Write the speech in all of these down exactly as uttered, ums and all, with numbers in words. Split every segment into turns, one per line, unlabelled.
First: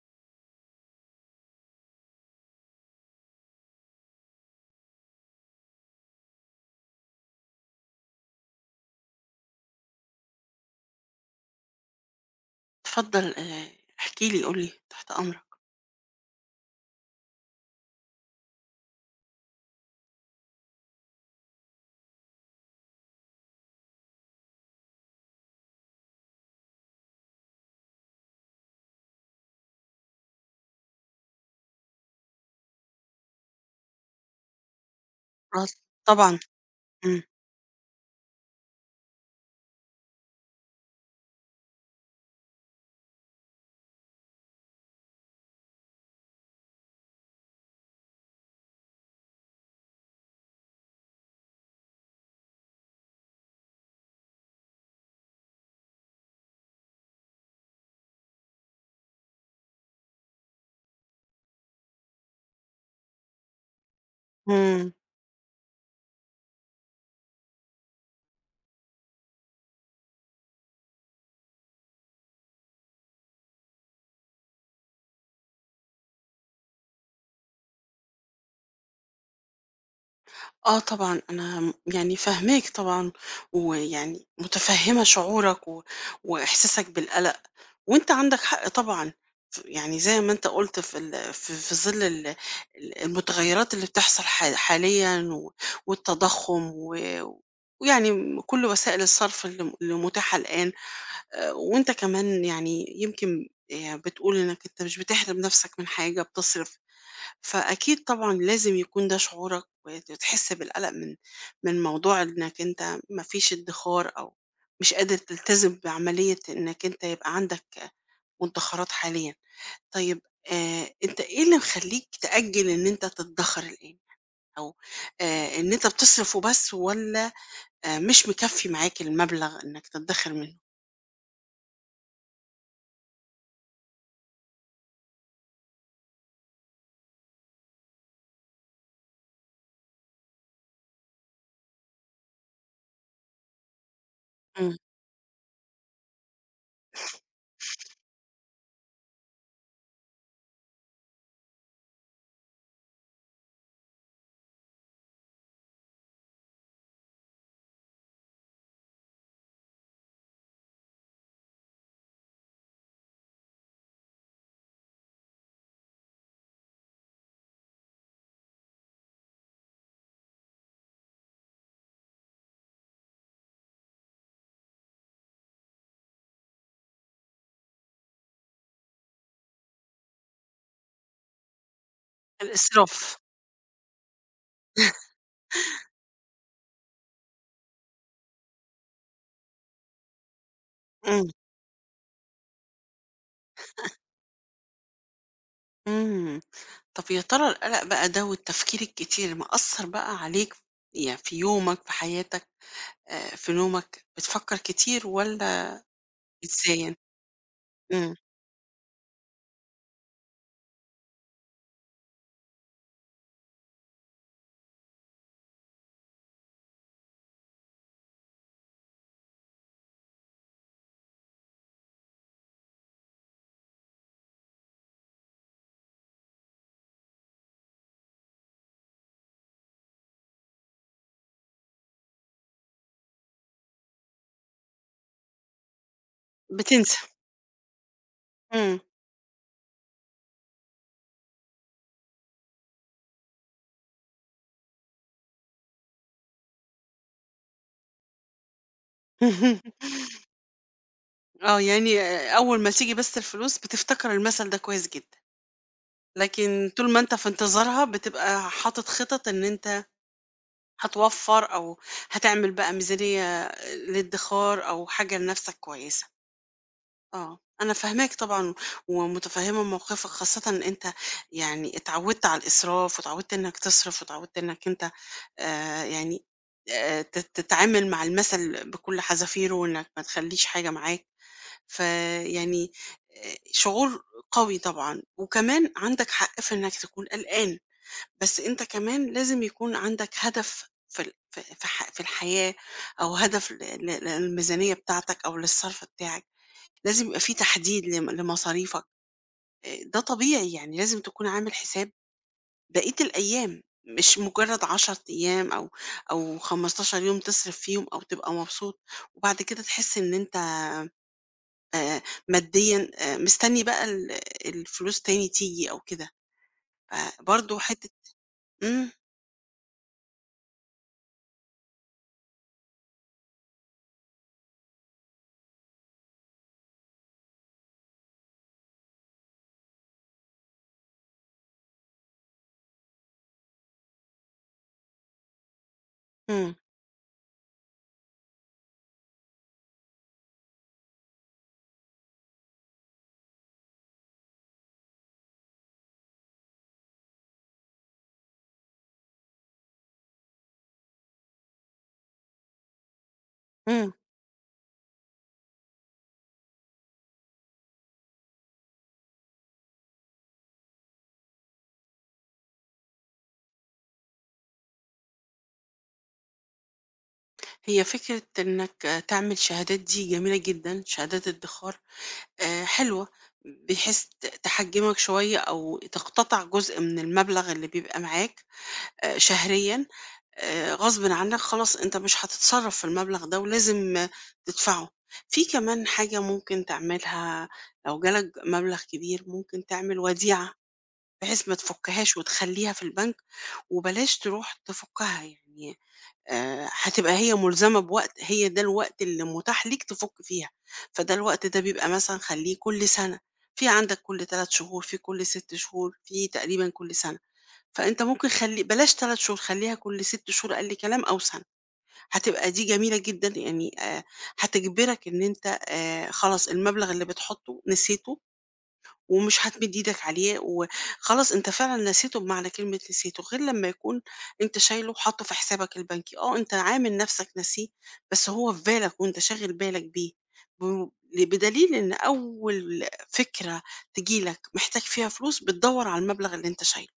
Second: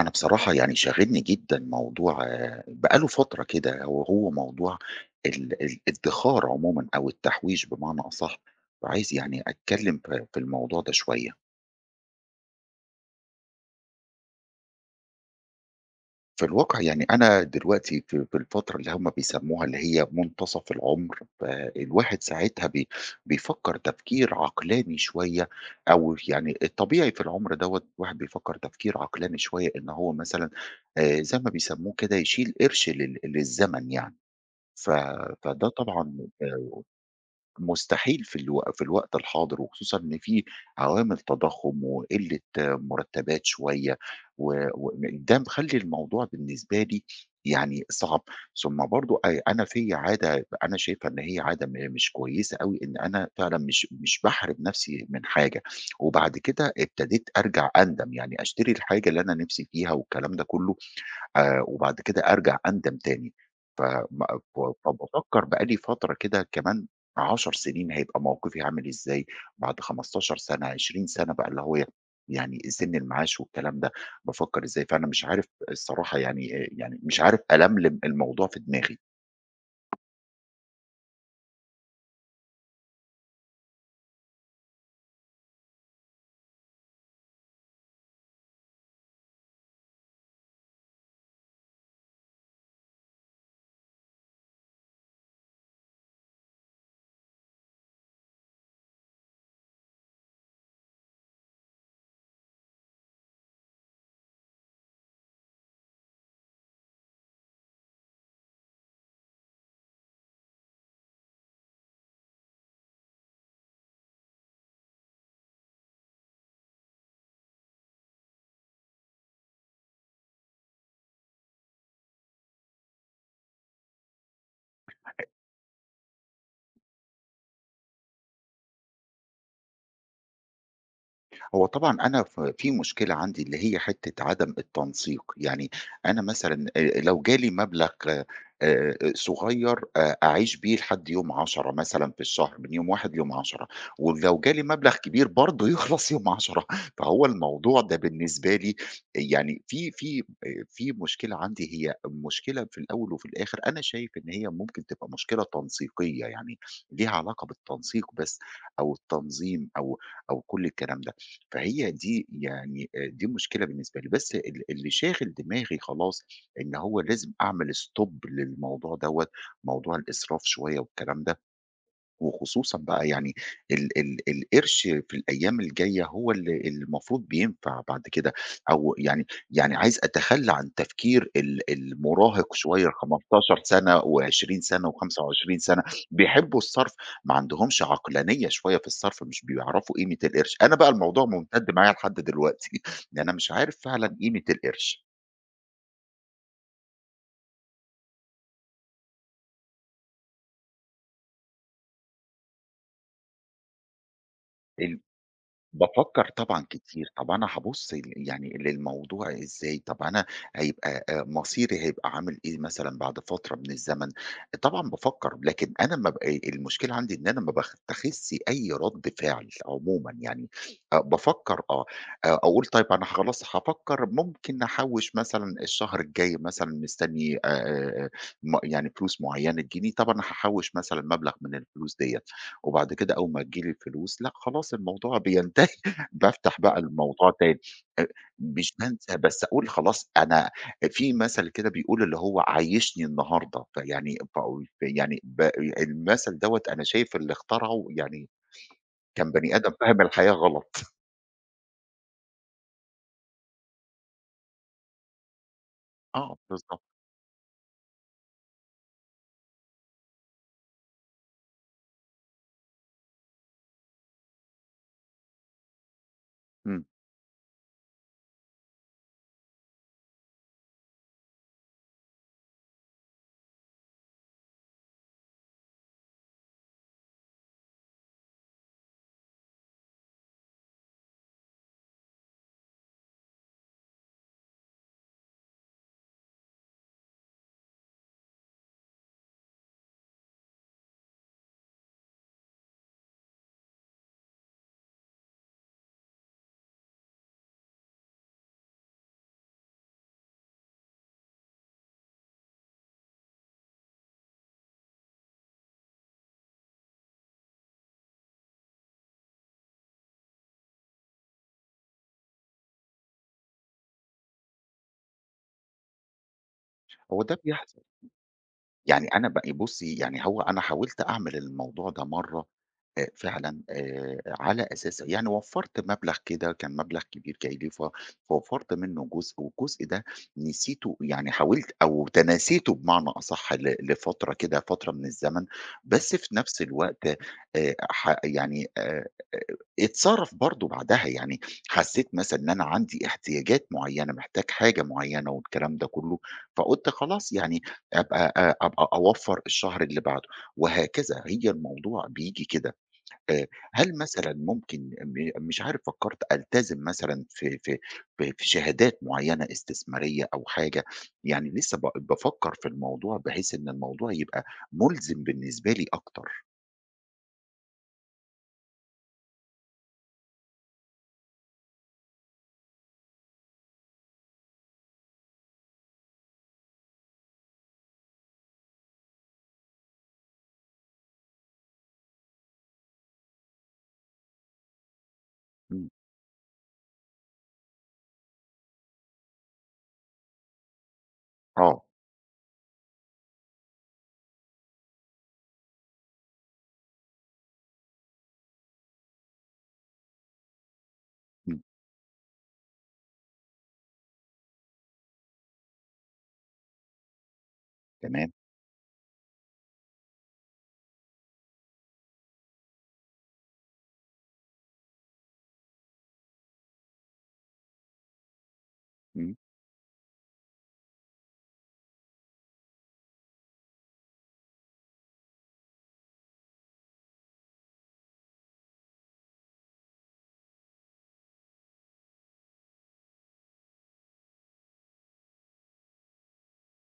أنا بصراحة يعني شاغلني جدًا موضوع بقى له فترة كده، ه هو موضوع ال ال الإدخار عمومًا أو التحويش بمعنى أصح. فعايز يعني أتكلم ف في الموضوع ده شوية.
اتفضل، آآ، احكِ لي، قُل لي، تحت أمرك.
في الواقع يعني أنا دلوقتي في في الفترة اللي هُم بيسموها اللي هي منتصف العمر، فالواحد ساعتها بي بيفكر تفكير عقلاني شوية أو يعني الطبيعي في العمر دوّة الواحد بيفكر تفكير عقلاني شوية إن هو مثلًا، آآ، زي ما بيسموه كده يشيل قرش لل للزمن يعني. ف فده
[unintelligible]
طبعًا
طبعًا. إمم.
مستحيل في الو في الوقت الحاضر وخصوصًا إن في عوامل تضخّم وقِلة مُرتبات شوية و وده مخلّي الموضوع بالنسبة لي يعني صعب، ثم برضو أ أنا فيا عادة، أنا شايفها إن هي عادة م مش كويسة أوي إن أنا فعلًا مش مش باحرِم نفْسي من حاجة وبعد كده ابتديت أرجع أندم، يعني أشتري الحاجة اللي أنا نفْسي فيها والكلام ده كله، آآ، وبعد كده أرجع أندم تاني. ف م ف
إمم.
فبافكر بقى لي فترة كده كمان عشر سنين هيبقى موقفي عامل إزاي! بعد خمستاشر سنة، عشرين سنة بقى اللي هو يعني سن المعاش والكلام ده، بافكر إزاي! فأنا مش عارف الصراحة يعني، آآ، يعني مش عارف ألملم الموضوع في دماغي.
آه، طبعًا، أنا، م يعني، فاهماك طبعًا، ويعني متفهّمة شعورك و وإحساسك بالقلَق، وأنت عندك حق طبعًا، ف يعني، زي ما أنت قُلت في ال ف في ظِل ال ال المتغيّرات اللي بتحصَل حال حاليًا و والتضخُّم، و ويعني، م كلّ وسائل الصّرف اللي م اللي متاحة الآن، آآ، وأنت كمان، يعني، يمكن، آآ، بتقول إنك أنت مش بتحرِم نَفسك من حاجة بتصرِف، فأكيد طبعًا لازم يكون ده شعورك، وت تحس بالقلَق من من موضوع إنك أنت ما فيش إدّخار أو مش قادر تلتزم بعملية إنك أنت يبقى عندك، آآ، مدّخَرات حاليًا. طيب، آآ، أنت إيه اللي مخلّيك تأجّل إن أنت تتدخَر الآن؟ أو،
[unintelligible]
آآ، إن أنت بتصرِف وبس والَّا، آآ، مش مكفّي معاك المبلَغ إنك تتدخِر منُّه؟
هو طبعًا أنا ف في مشكلة عندي اللي هي حِتّة عدَم التنسيق. يعني أنا مثلًا، آآ، لو جالي مبلَغ، آآ، صغيّر، آآ، أعيش بيه لحد يوم عشرة مثلًا في الشهر، من يوم واحد ليوم عشرة. ولو جالي
امم.
مبلَغ كبير برضه يخلَص يوم عشرة فهو الموضوع ده بالنسبة لي يعني في في، آآ، في مشكلة عندي، هي مشكلة في الأول وفي الآخِر أنا شايف إن هي ممكن تبقى مشكلة تنسيقيّة، يعني ليها علاقة بالتنسيق بس أو التنظيم أو أو كلّ الكلام ده. فهي دي يعني، آآ، دي المشكلة بالنسبة لي. بس ال اللي شاغِل دماغي خلاص إن هو لازم أعمل stop للموضوع دوّة، موضوع الإسراف شوية والكلام ده، وخصوصًا بقى يعني ال ال القِرش في الأيام الجايّة هو ال المفروض بينفَع بعد كده، أو يعني يعني عايز أتخلّى عن تفكير ال ال المراهِق شوية
الإسراف.
الخمستاشر سَنَة وعشرين سَنَة وخمسة وعشرين سَنَة. بيحبّوا الصَّرف، ما عندهمش عقلانية شوية في الصَّرف، مش بيعرَفوا قيمة القِرش. أنا بقى الموضوع
امم.
مُمتد معايا لحد دلوقتي أنا مش عارف فعلًا قيمة القِرش.
إمم. طَب يا ترى القلَق بقى ده والتفكير الكتير مأثّر بقى عليك يع في يومك، في حياتك آآ، في نومك؟ بتفكّر
إمم،
كتير والّا
بافكّر طبعًا
بتنساه؟
كتير، طبعًا هابُص ل
إمم.
يعني للموضوع إزاي، طَب أنا هيبقى آآ مصيري هيبقى عامل إيه مثلًا بعد فترة من الزمن، طبعًا بافكّر لكن أنا ما ب أ المشكلة عندي إن أنا ما باتّخِذش أي رَد فِعل عمومًا، يعني آآ بافكّر، آه آآ أقول طيب أنا خلاص هافكّر ممكن أحوّش مثلًا الشهر الجاي مثلًا، مستنّي آآ، م يعني فلوس معينة تيجي لي، طَب أنا هاحوّش مثلًا مبلَغ من الفلوس ديّة وبعد كده أول ما تيجي لي الفلوس لأ خلاص، الموضوع بينتهي، بافتح بقى
بتنسى.
الموضوع تاني آآ، مش
إمم.
بانسى بس أقول خلاص، أنا في مَثَل كده بيقول اللي هو "عيّشني النهارده." فيعني باقول، فيعني ب المَثَل دوّة أنا شايف اللي اخترعه يعني كان بني آدم فاهم الحياة غلَط
آه، يعني آآ أول ما تيجي بس الفلوس بتفتكر المَثَل ده كويس جدًا،
آه،
لكن
الضبط.
طول ما أنت في انتظارها بتبقى حاطط خِطَط إن أنت هتوفّر أو هتعمل بقى ميزانيّة آآ للإدخار أو حاجة لنَفسك كويسة.
إمم.
آه، أنا فاهماك طبعًا ومتفهّمة موقِفك خاصةً إن أنت يعني اتعوّدت على الإسراف واتعوّدت إنك تصرِف واتعوّدت إنك أنت آآ يعني آآ ت تتعامل مع المَثَل بكلّ حزافيره وإنك ما تخلّيش حاجة معاك، ف يعني آآ شعور قوي طبعًا وكمان عندك حق في إنك تكون قلقان، بس أنت كمان لازم يكون عندك هدف في ال في ال في الح في الحياة أو هدف لل لل للميزانية بتاعتك أو للصَرف بتاعك، لازم يبقى فيه تحديد لم لمصاريفك آآ، ده طبيعي يعني، لازم تكون عامل حساب بقية الأيام، مش مجرّد عَشَر أيام أو أو خمستاشر يوم تصرِف فيهم أو تبقى مبسوط، وبعد كده تحس إن أنت آآ ماديًا آآ مستنّي بقى ال الفلوس تاني تيجي أو كده،
هو ده
فبرضه
بيحصَل.
حِتّة إمم.
يعني أنا ب بُصّي، يعني هو أنا حاولت أعمل الموضوع ده مرّة آآ فعلًا آآ على أساس يعني وفّرت مبلَغ كده كان مبلَغ كبير جاي لي، ف فوفّرت منُّه جزء والجزء ده نسيته، يعني حاولت أو تناسيته بمعنى أصَح ل لفترة كده فترة من الزمن، بس في
إمم.
نفس الوقت آآ، ح يعني آآ اتصرَف برضه بعدها، يعني حسّيت مثلًا إن أنا عندي احتياجات معيّنة، محتاج حاجة معيّنة والكلام ده كلّه، فقُلت خلاص يعني أبقى آآ، أبقى أوفّر الشهر اللي بعده وهكذا، هي الموضوع بييجي كده آآ،
إمم.
هل مثلًا ممكن م مش عارف فكرّت ألتزم مثلًا في في في في شهادات معيّنة استثمارية أو حاجة، يعني لسه ب بافكر في الموضوع بحيث إن الموضوع يبقى ملزِم بالنسبة لي أكتر.
هي فكرة إنك، آآ، تعمل شهادات دي جميلة جدًا، شهادات إدّخار، آآ، حلوة، ب بحيث ت تحجّمك شوية أو تقتطِع جزء من المبلَغ اللي بيبقى معاك، آآ، شهريًا، آآ، غصبٍ عنك خلاص أنت مش هتتصرّف في المبلَغ ده ولازم تدفَعه. فيه كمان
امم.
حاجة ممكن تعملها لو جالك مبلَغ كبير، ممكن تعمل وديعة بحيث ما
آه.
تفكّهاش وتخلّيها في البنك وبلاش ترُوح تفكّها يعني، آآ، هتبقى هي ملزَمة بوقت، هي ده الوقت اللي مُتاح ليك تفُك فيها، فده الوقت ده
امم.
بيبقى مثلًا خلّيه كلّ سَنَة، فيه عندك كلّ تلات شهور، فيه كلّ ست شهور، فيه تقريبًا كلّ سَنَة. فأنت ممكن
تمام.
خلّي بلاش تلات شهور، خلّيها كلّ ست شهور أقل كلام أو سَنَة. هتبقى دي جميلة جدًا يعني، آآ، هتجبِرك إن أنت، آآ، خلاص المبلَغ اللي بتحطّه نسيته
امم.
ومش هتمِد إيدك عليه، و خلاص أنت فعلًا نسيته بمعنى كلمة نسيته، غير لما يكون أنت شايله وحاطّه في حسابك البنكي. آه، أنت عامل نَفسك ناسيه، بس هو في بالك وأنت شاغل بالك بيه، بم بدليل إن أول آآ، فكرة تيجي لك محتاج فيها فلوس بتدوّر على المبلَغ اللي أنت شايله.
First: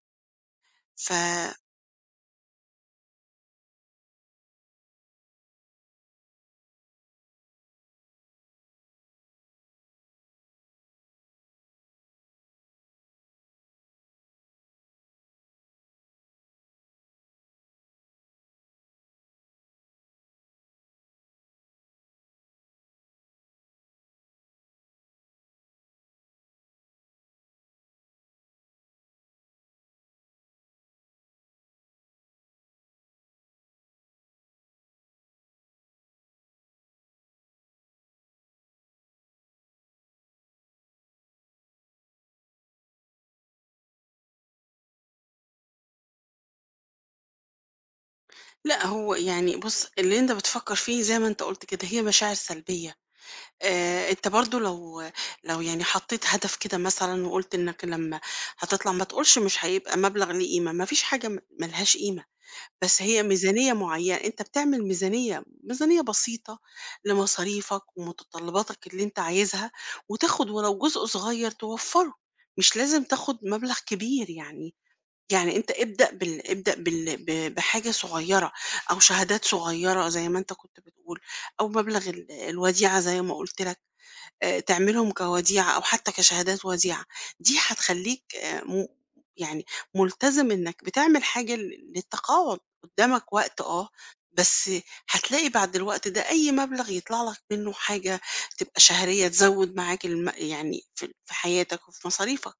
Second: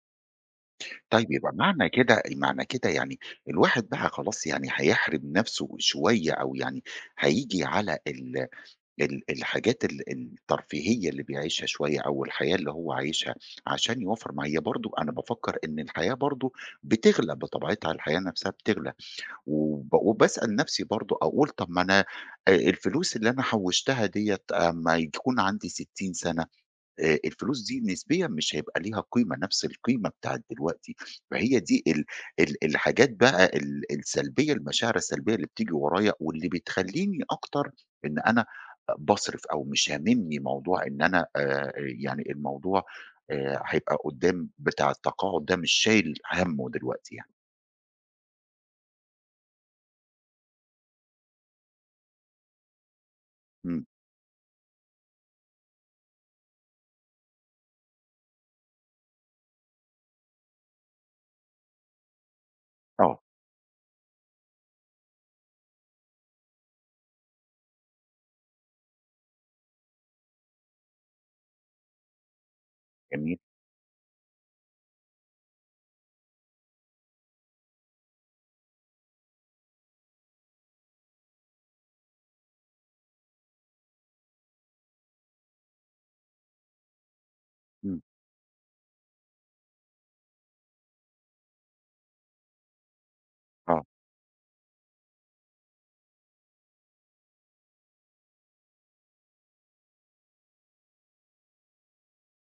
ف
طيب، يبقى معنى كده، معنى كده يعني الواحد بقى خلاص، يعني هيحرِم نَفسه شوية أو يعني هييجي على ال ال الحاجات ال الترفيهية اللي بيعيشها شوية أو الحياة اللي هو عايشها عشان يوفّر مع هي برضه، أنا بافكّر إن الحياة برضه بتغلى بطبيعتها، الحياة نَفسها بتغلى. وب وباسأل نفسي برضه أقول طَب ما أنا، آآ، الفلوس اللي أنا حوّشتها ديّة، آآ، أمّا يكون عندي ستّين سنة، آآ، الفلوس دي نسبيًا مش هيبقى ليها قيمة، نفس القيمة بتاعة دلوقتي. فهي دي ال ال الحاجات بقى ال السلبية، المشاعر السلبية اللي بتيجي ورايا واللي بتخلّيني أكتر إن أنا باصرِف أو مش هامِمني موضوع إن أنا، آآ، آآ يعني الموضوع، آآ، هيبقى قُدّام بتاع التقاعد ده مش شايل همُّه دلوقتي يعني.
لأ، هو يعني بُصّ، اللي أنت بتفكّر فيه زي ما أنت قُلت كده، هي مشاعر سلبيّة.
امم.
آآ، أنت برضه لو لو يعني حطّيت هدف كده مثلًا وقُلت إنك لما هتطلَع ما تقولش مش هيبقى مبلَغ له قيمة، ما فيش حاجة م ما لهاش قيمة، بس
آه.
هي ميزانية معيّنة، أنت بتعمل ميزانية، ميزانية بسيطة لمصاريفك ومتطلّباتك اللي أنت عايزها، وتاخد ولو جزء صغيّر توفّره، مش لازم تاخد
جميل.
مبلَغ كبير يعني. يعني أنت ابدأ بال ابدأ بال ب بحاجة صغيّرة أو شهادات صغيّرة زي ما أنت كنت بتقول، أو مبلَغ ال الوديعة زي ما قُلت لك، آآ، تعملهم كوديعة أو حتى كشهادات وديعة، دي
امم.
هتخلّيك، آآ، م يعني ملتزِم إنك بتعمل حاجة لل للتقاعد، قُدّامك وقت
آه.
آه، بس هتلاقي بَعد الوقت ده أي مبلغ يطلَع لك منه حاجة تبقى شهرية تزوّد معاك الـم يعني في في حياتك وفي مصاريفك.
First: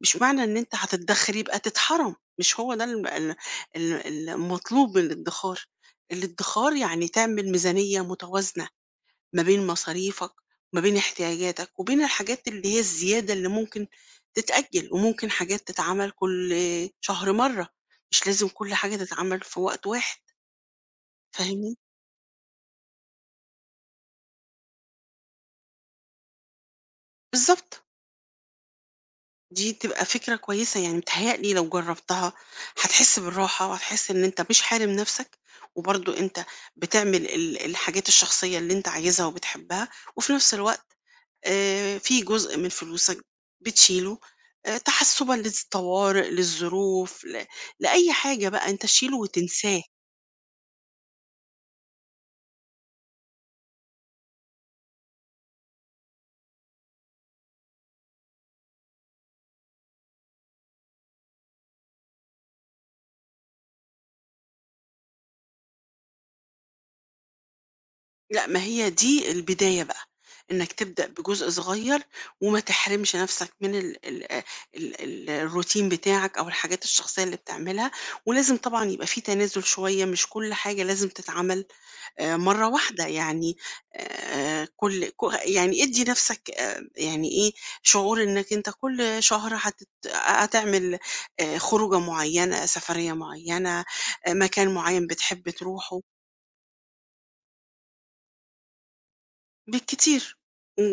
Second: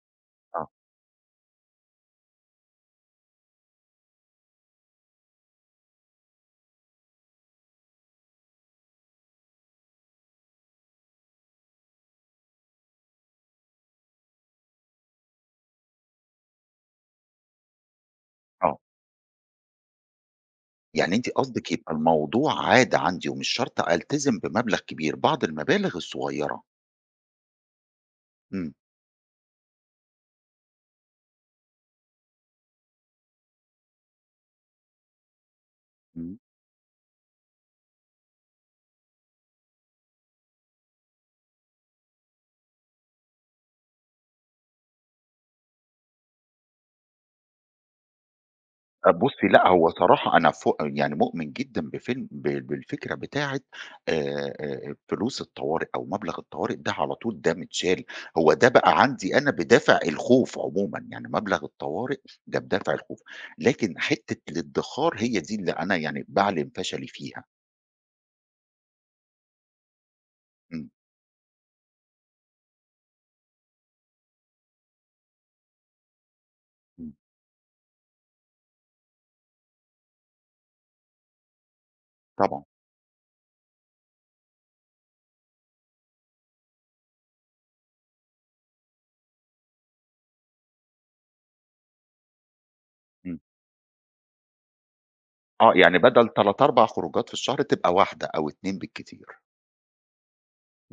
مش معنى إن
آه.
أنت هتتدخِر يبقى تتحرَم، مش هو ده الم ال ال المطلوب من الإدّخار. الإدّخار يعني تعمل ميزانية متوازنة ما بين مصاريفك، ما بين احتياجاتك، وبين الحاجات اللي هي الزيادة اللي ممكن تتأجّل، وممكن حاجات تتعمل كلّ شهر مرّة، مش لازم كلّ
آه.
حاجة تتعمل في وقت واحد.
يعني أنتِ قصدِك
فاهمني؟
يبقى الموضوع عادة عندي ومش شرْط ألتزم بمبلَغ كبير، بعض المَبالغ الصغيّرة.
بالضبط.
امم.
دي تبقى فكرة كويسة، يعني متهيأ لي لو جربتها هتحس بالراحة وهتحس إن أنت مش حارم نفسك، وبرضو
امم.
أنت بتعمل ال الحاجات الشخصية اللي أنت عايزها وبتحبها، وفي نفس الوقت، آآ، في جزء من فلوسك بتشيله، آآ، تحسبًا للطوارئ، للظروف، ل لأي حاجة بقى، أنت شيله
طَب بُصي لأ،
وتنساه.
هو صراحة أنا ف يعني مؤمن جدًا بفيلم ب بالفكرة بتاعة، آآ، فلوس الطوارئ أو مبلغ الطوارئ ده على طول ده متشال. هو ده بقى عندي أنا بدافع الخوف عمومًا، يعني مبلغ الطوارئ ده بدافع الخوف. لكن حتة الادخار هي دي اللي أنا يعني باعلن فشلي فيها.
لأ، ما هي دي البداية بقى، أنك
امم.
تبدأ بجزء صغير وما تحرمش نفْسك من ال ال ال الRoutine بتاعك أو الحاجات
امم.
الشخصية اللي بتعملها، ولازم طبعًا يبقى في تنازل شوية، مش كل حاجة لازم تتعمل، آآ،
طبعًا.
مرّة واحدة يعني، آآ، كل ك يعني ادي نفْسك، آآ، يعني إيه، شعور أنك أنت كل شهر هتت هتعمل، آآ، خروجة معينة، سفرية
امم.
معينة، آآ، مكان معين بتحب
آه، يعني
تروحه.
بدل تلت أربع خروجات في الشهر تبقى واحدة أو اتنين بالكتير.
بالكتير،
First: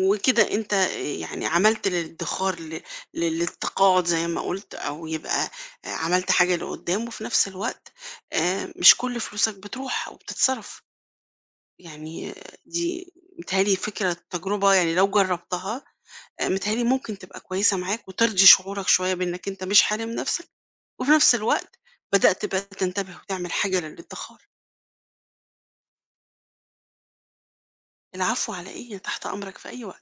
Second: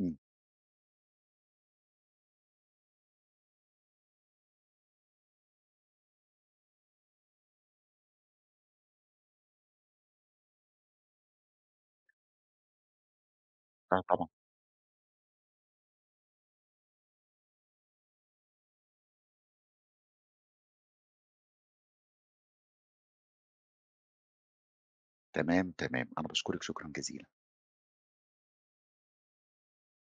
امم.
أنت يعني عملت للادخار ل للتقاعد زي ما قُلت، أو يبقى، آآ، عملت حاجة لقدام، وفي نفس الوقت، آآ، مش كل فلوسك بتروح أو بتتصرف. يعني دي متهيأ لي
لا
فكرة
طبعًا.
تجربة يعني لو جربتها، آآ، متهيأ لي ممكن تبقى كويسة معاك وترضي شعورك شوية بأنك أنت مش حارم نفْسك، وفي نفس الوقت بدأت تبقى تنتبه وتعمل حاجة للادخار.
تمام، تمام. أنا باشكرِك شكرًا جزيلًا.
العفو على إيه؟ أنا تحت أمرك في أي وقت.